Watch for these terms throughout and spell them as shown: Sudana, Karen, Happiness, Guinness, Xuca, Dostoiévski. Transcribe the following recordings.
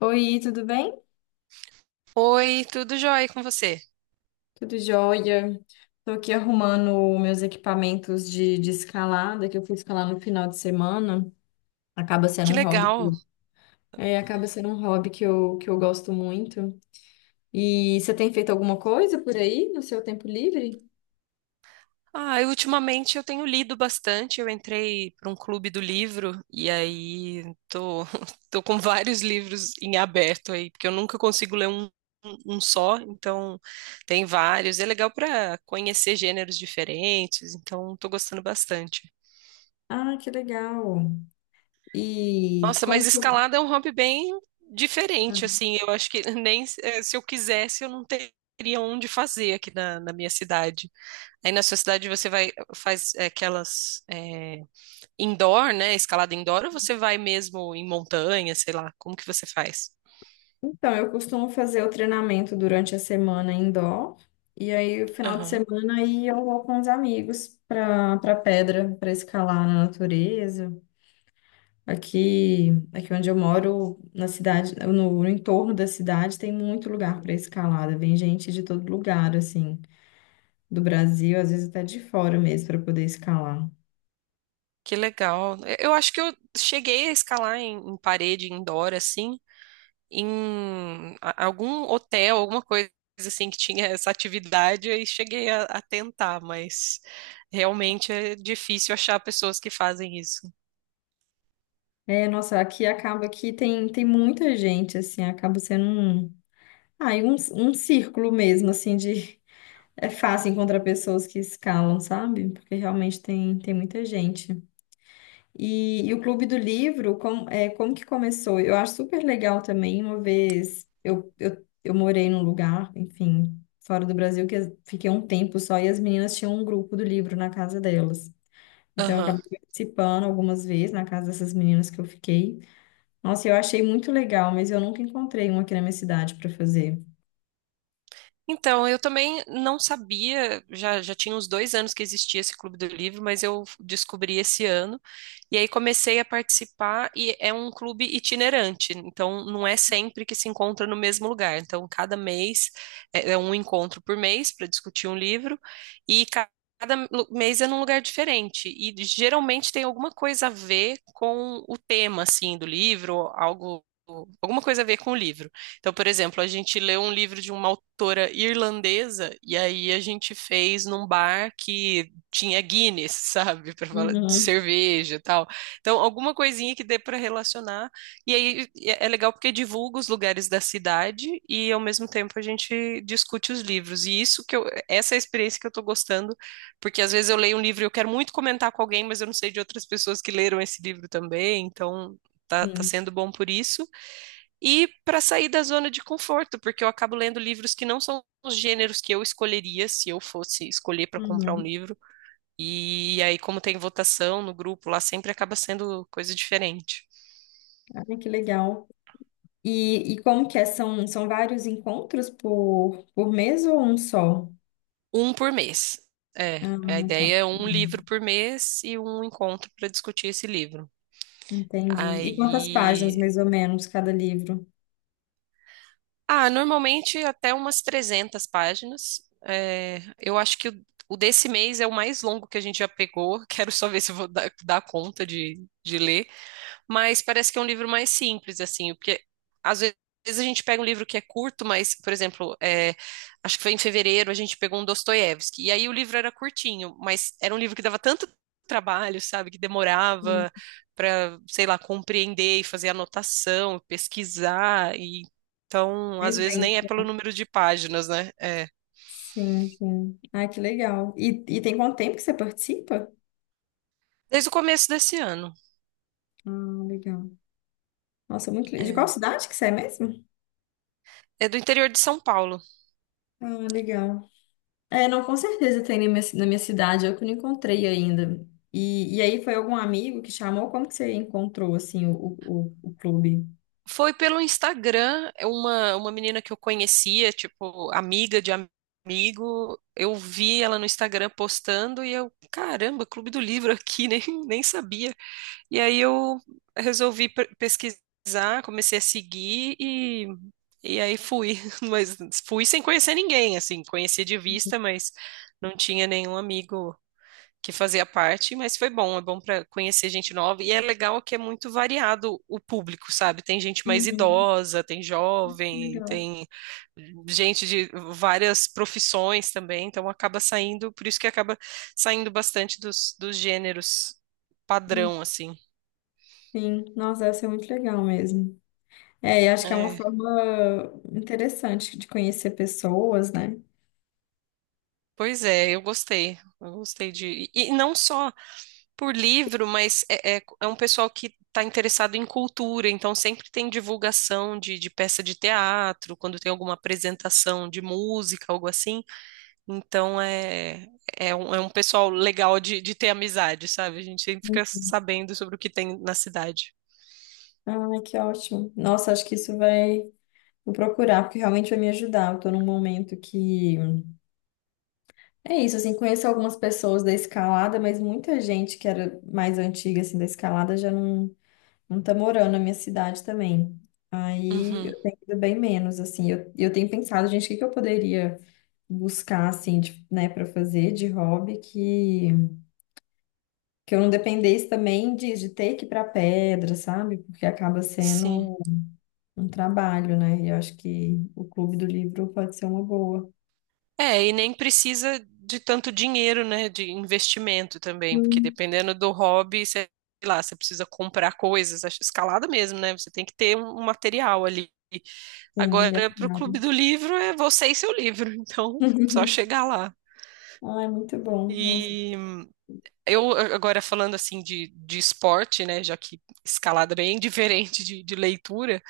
Oi, tudo bem? Oi, tudo jóia com você? Tudo jóia. Estou aqui arrumando meus equipamentos de escalada, que eu fui escalar no final de semana. Acaba Que sendo um hobby que, legal. é, acaba sendo um hobby que eu gosto muito. E você tem feito alguma coisa por aí no seu tempo livre? Ah, eu, ultimamente eu tenho lido bastante. Eu entrei para um clube do livro e aí tô, tô com vários livros em aberto aí, porque eu nunca consigo ler um só, então tem vários. É legal para conhecer gêneros diferentes, então tô gostando bastante. Ah, que legal. E Nossa, como mas que eu- escalada é um hobby bem diferente, assim. Eu acho que nem se eu quisesse eu não teria onde fazer aqui na minha cidade. Aí na sua cidade você vai faz é, aquelas é, indoor, né? Escalada indoor, ou você vai mesmo em montanha, sei lá, como que você faz? Então, eu costumo fazer o treinamento durante a semana indoor, e aí o final de Aham. semana aí eu vou com os amigos para pedra, para escalar na natureza. Aqui onde eu moro, na cidade, no entorno da cidade, tem muito lugar para escalada. Vem gente de todo lugar, assim, do Brasil, às vezes até de fora mesmo, para poder escalar. Que legal. Eu acho que eu cheguei a escalar em, em parede indoor, assim, em algum hotel, alguma coisa assim que tinha essa atividade, aí cheguei a tentar, mas realmente é difícil achar pessoas que fazem isso. É, nossa, aqui acaba que tem muita gente, assim, acaba sendo um, ah, e um círculo mesmo, assim, de é fácil encontrar pessoas que escalam, sabe? Porque realmente tem muita gente. E o Clube do Livro, como, é, como que começou? Eu acho super legal também, uma vez eu morei num lugar, enfim, fora do Brasil, que as- fiquei um tempo só, e as meninas tinham um grupo do livro na casa delas. Então eu Aham. acabei participando algumas vezes na casa dessas meninas que eu fiquei. Nossa, eu achei muito legal, mas eu nunca encontrei um aqui na minha cidade para fazer. Então, eu também não sabia, já tinha uns dois anos que existia esse Clube do Livro, mas eu descobri esse ano. E aí comecei a participar, e é um clube itinerante, então não é sempre que se encontra no mesmo lugar. Então, cada mês é, é um encontro por mês para discutir um livro, e mês é num lugar diferente. E geralmente tem alguma coisa a ver com o tema, assim, do livro, algo, alguma coisa a ver com o livro. Então, por exemplo, a gente leu um livro de uma autora irlandesa e aí a gente fez num bar que tinha Guinness, sabe, para falar de Uhum. cerveja e tal. Então, alguma coisinha que dê para relacionar. E aí é legal porque divulga os lugares da cidade e ao mesmo tempo a gente discute os livros. E isso que eu, essa é a experiência que eu tô gostando, porque às vezes eu leio um livro e eu quero muito comentar com alguém, mas eu não sei de outras pessoas que leram esse livro também. Então, tá Sim. sendo bom por isso e para sair da zona de conforto, porque eu acabo lendo livros que não são os gêneros que eu escolheria se eu fosse escolher para comprar um Uhum. livro. E aí, como tem votação no grupo lá, sempre acaba sendo coisa diferente. Ai, que legal. E como que é? São, são vários encontros por mês ou um só? Um por mês. É, Ah, a tá. ideia é um livro por mês e um encontro para discutir esse livro. entendi. E quantas páginas, Aí, mais ou menos, cada livro? ah, normalmente até umas 300 páginas. É, eu acho que o desse mês é o mais longo que a gente já pegou. Quero só ver se eu vou dar conta de ler, mas parece que é um livro mais simples, assim, porque às ve- às vezes a gente pega um livro que é curto, mas, por exemplo, é, acho que foi em fevereiro, a gente pegou um Dostoiévski, e aí o livro era curtinho, mas era um livro que dava tanto trabalho, sabe, que Hum, demorava para, sei lá, compreender e fazer anotação, pesquisar, e então, às Mais vezes nem é denso. pelo número de páginas, né? É, Sim, sim. Ah, que legal. E tem quanto tempo que você participa? desde o começo desse ano. Ah, legal. Nossa, muito legal. De qual É, cidade que você é mesmo? é do interior de São Paulo. Ah, legal. É, não, com certeza tem na minha cidade, eu que não encontrei ainda. E aí foi algum amigo que chamou? Como que você encontrou, assim, o, o clube? Foi pelo Instagram, é uma menina que eu conhecia, tipo, amiga de amigo. Eu vi ela no Instagram postando e eu, caramba, Clube do Livro aqui, nem sabia. E aí eu resolvi pesquisar, comecei a seguir e aí fui. Mas fui sem conhecer ninguém, assim, conhecia de vista, mas não tinha nenhum amigo que fazia parte, mas foi bom, é bom para conhecer gente nova e é legal que é muito variado o público, sabe? Tem gente mais Uhum, idosa, tem jovem, legal. tem gente de várias profissões também, então acaba saindo, por isso que acaba saindo bastante dos gêneros Hum, padrão, assim. Sim, nossa, deve ser muito legal mesmo. É, eu acho que é uma É, forma interessante de conhecer pessoas, né? pois é, eu gostei de não só por livro, mas é um pessoal que está interessado em cultura, então sempre tem divulgação de peça de teatro, quando tem alguma apresentação de música, algo assim. Então é é um pessoal legal de ter amizade, sabe? A gente sempre fica sabendo sobre o que tem na cidade. Ai, que ótimo. Nossa, acho que isso vai. Vou procurar, porque realmente vai me ajudar. Eu tô num momento que. É isso, assim, conheço algumas pessoas da escalada, mas muita gente que era mais antiga, assim, da escalada já não tá morando na minha cidade também. Aí Uhum, eu tenho ido bem menos, assim. Eu tenho pensado, gente, o que que eu poderia buscar, assim, de- né, pra fazer de hobby que. Que eu não dependesse também de ter que ir para pedra, sabe? Porque acaba sim. sendo um trabalho, né? E eu acho que o Clube do Livro pode ser uma boa. É, e nem precisa de tanto dinheiro, né, de investimento também, porque Hum. dependendo do hobby, sei lá, você precisa comprar coisas, acho- escalada mesmo, né? Você tem que ter um material ali. Sim, e é Agora, para o Clube caro. do Livro, é você e seu livro, então só chegar lá. Ai, muito bom. Nossa, E eu agora falando assim de esporte, né, já que escalada é bem diferente de leitura,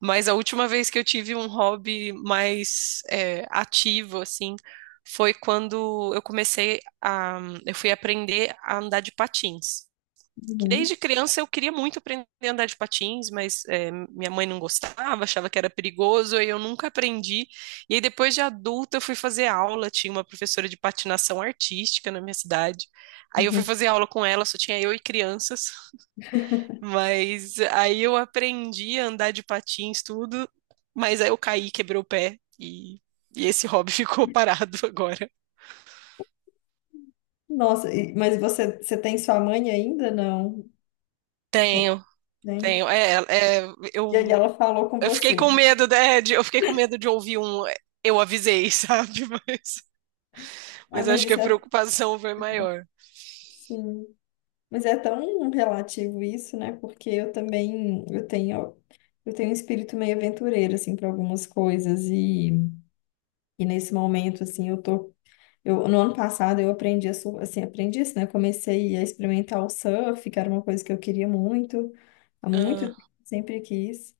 mas a última vez que eu tive um hobby mais ativo, assim, foi quando eu comecei a, eu fui aprender a andar de patins. tudo Que bom. desde criança eu queria muito aprender a andar de patins, mas é, minha mãe não gostava, achava que era perigoso, e eu nunca aprendi. E aí depois de adulta eu fui fazer aula, tinha uma professora de patinação artística na minha cidade. Aí eu fui Uhum. fazer aula com ela, só tinha eu e crianças. Mas aí eu aprendi a andar de patins, tudo, mas aí eu caí, quebrei o pé e esse hobby ficou parado agora. Nossa, e- mas você tem sua mãe ainda? Não. Tenho, Tem? tenho. É, é, E aí eu, ela falou com eu fiquei você. com medo, né, de, eu fiquei com medo de ouvir um. "É, eu avisei, sabe? Ah, Mas mas acho que a isso é preocupação foi maior. sim. Mas é tão relativo isso, né? Porque eu também eu tenho um espírito meio aventureiro assim para algumas coisas e nesse momento assim eu tô eu no ano passado eu aprendi a sur- assim aprendi isso, né? Comecei a experimentar o surf, que era uma coisa que eu queria muito, há muito Ah, tempo, sempre quis.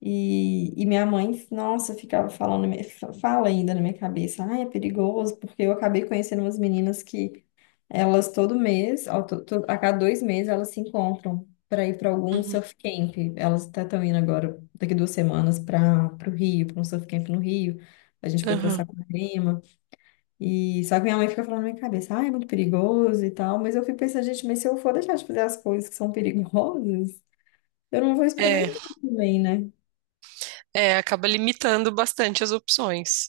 E minha mãe, nossa, ficava falando, na minha- fala ainda na minha cabeça, ai, é perigoso, porque eu acabei conhecendo umas meninas que elas todo mês, ó, to- to- a cada dois meses, elas se encontram para ir para algum uhum, surf camp. Elas até estão indo agora, daqui duas semanas, para o Rio, para um surf camp no Rio. A gente foi para aham. Saquarema. E só que minha mãe fica falando na minha cabeça, ah, é muito perigoso e tal. Mas eu fico pensando, gente, mas se eu for deixar de fazer as coisas que são perigosas, eu não vou É, experimentar também, né? é, acaba limitando bastante as opções.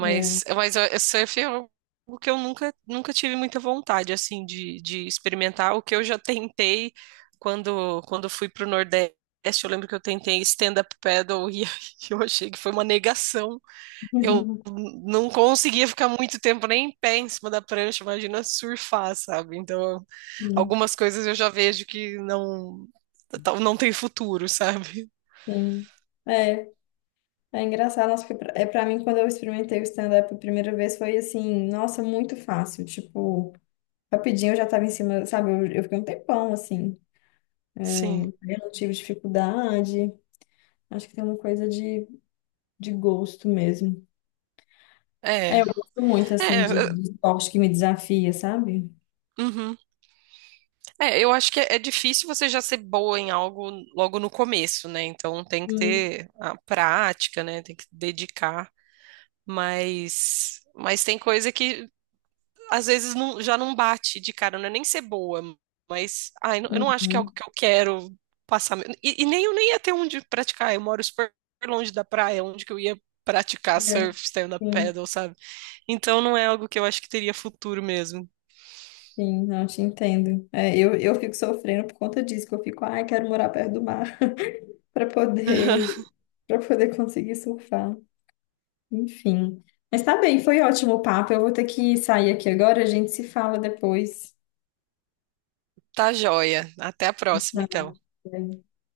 É. Mas surf é algo que eu nunca, nunca tive muita vontade, assim, de experimentar. O que eu já tentei quando, quando fui pro Nordeste, eu lembro que eu tentei stand-up paddle e eu achei que foi uma negação. Eu não conseguia ficar muito tempo nem em pé em cima da prancha, imagina surfar, sabe? Então, Sim, algumas coisas eu já vejo que não, não tem futuro, sabe? sim. É, é engraçado, nossa, porque pra- é para mim quando eu experimentei o stand-up a primeira vez foi assim, nossa, muito fácil, tipo, rapidinho eu já tava em cima, sabe? Eu fiquei um tempão assim, Sim. eu não tive dificuldade. Acho que tem uma coisa de gosto mesmo. É, É, eu gosto muito assim de, é, de esporte que me desafia, sabe? uhum. É, eu acho que é difícil você já ser boa em algo logo no começo, né? Então tem que Sim, ter a prática, né? Tem que dedicar, mas tem coisa que às vezes não- já não bate de cara, não é nem ser boa, mas ai, não- eu não acho que é algo uhum. que eu quero passar. E nem eu nem ia ter onde praticar. Eu moro super longe da praia, onde que eu ia praticar É, surf, stand-up sim, paddle, sabe? Então não é algo que eu acho que teria futuro mesmo. sim, não te entendo. É, eu fico sofrendo por conta disso, que eu fico, ai, quero morar perto do mar para poder para poder conseguir surfar. Enfim. Mas tá bem, foi ótimo o papo. Eu vou ter que sair aqui agora, a gente se fala depois. Tá joia. Até a próxima, Tá. então. Bem.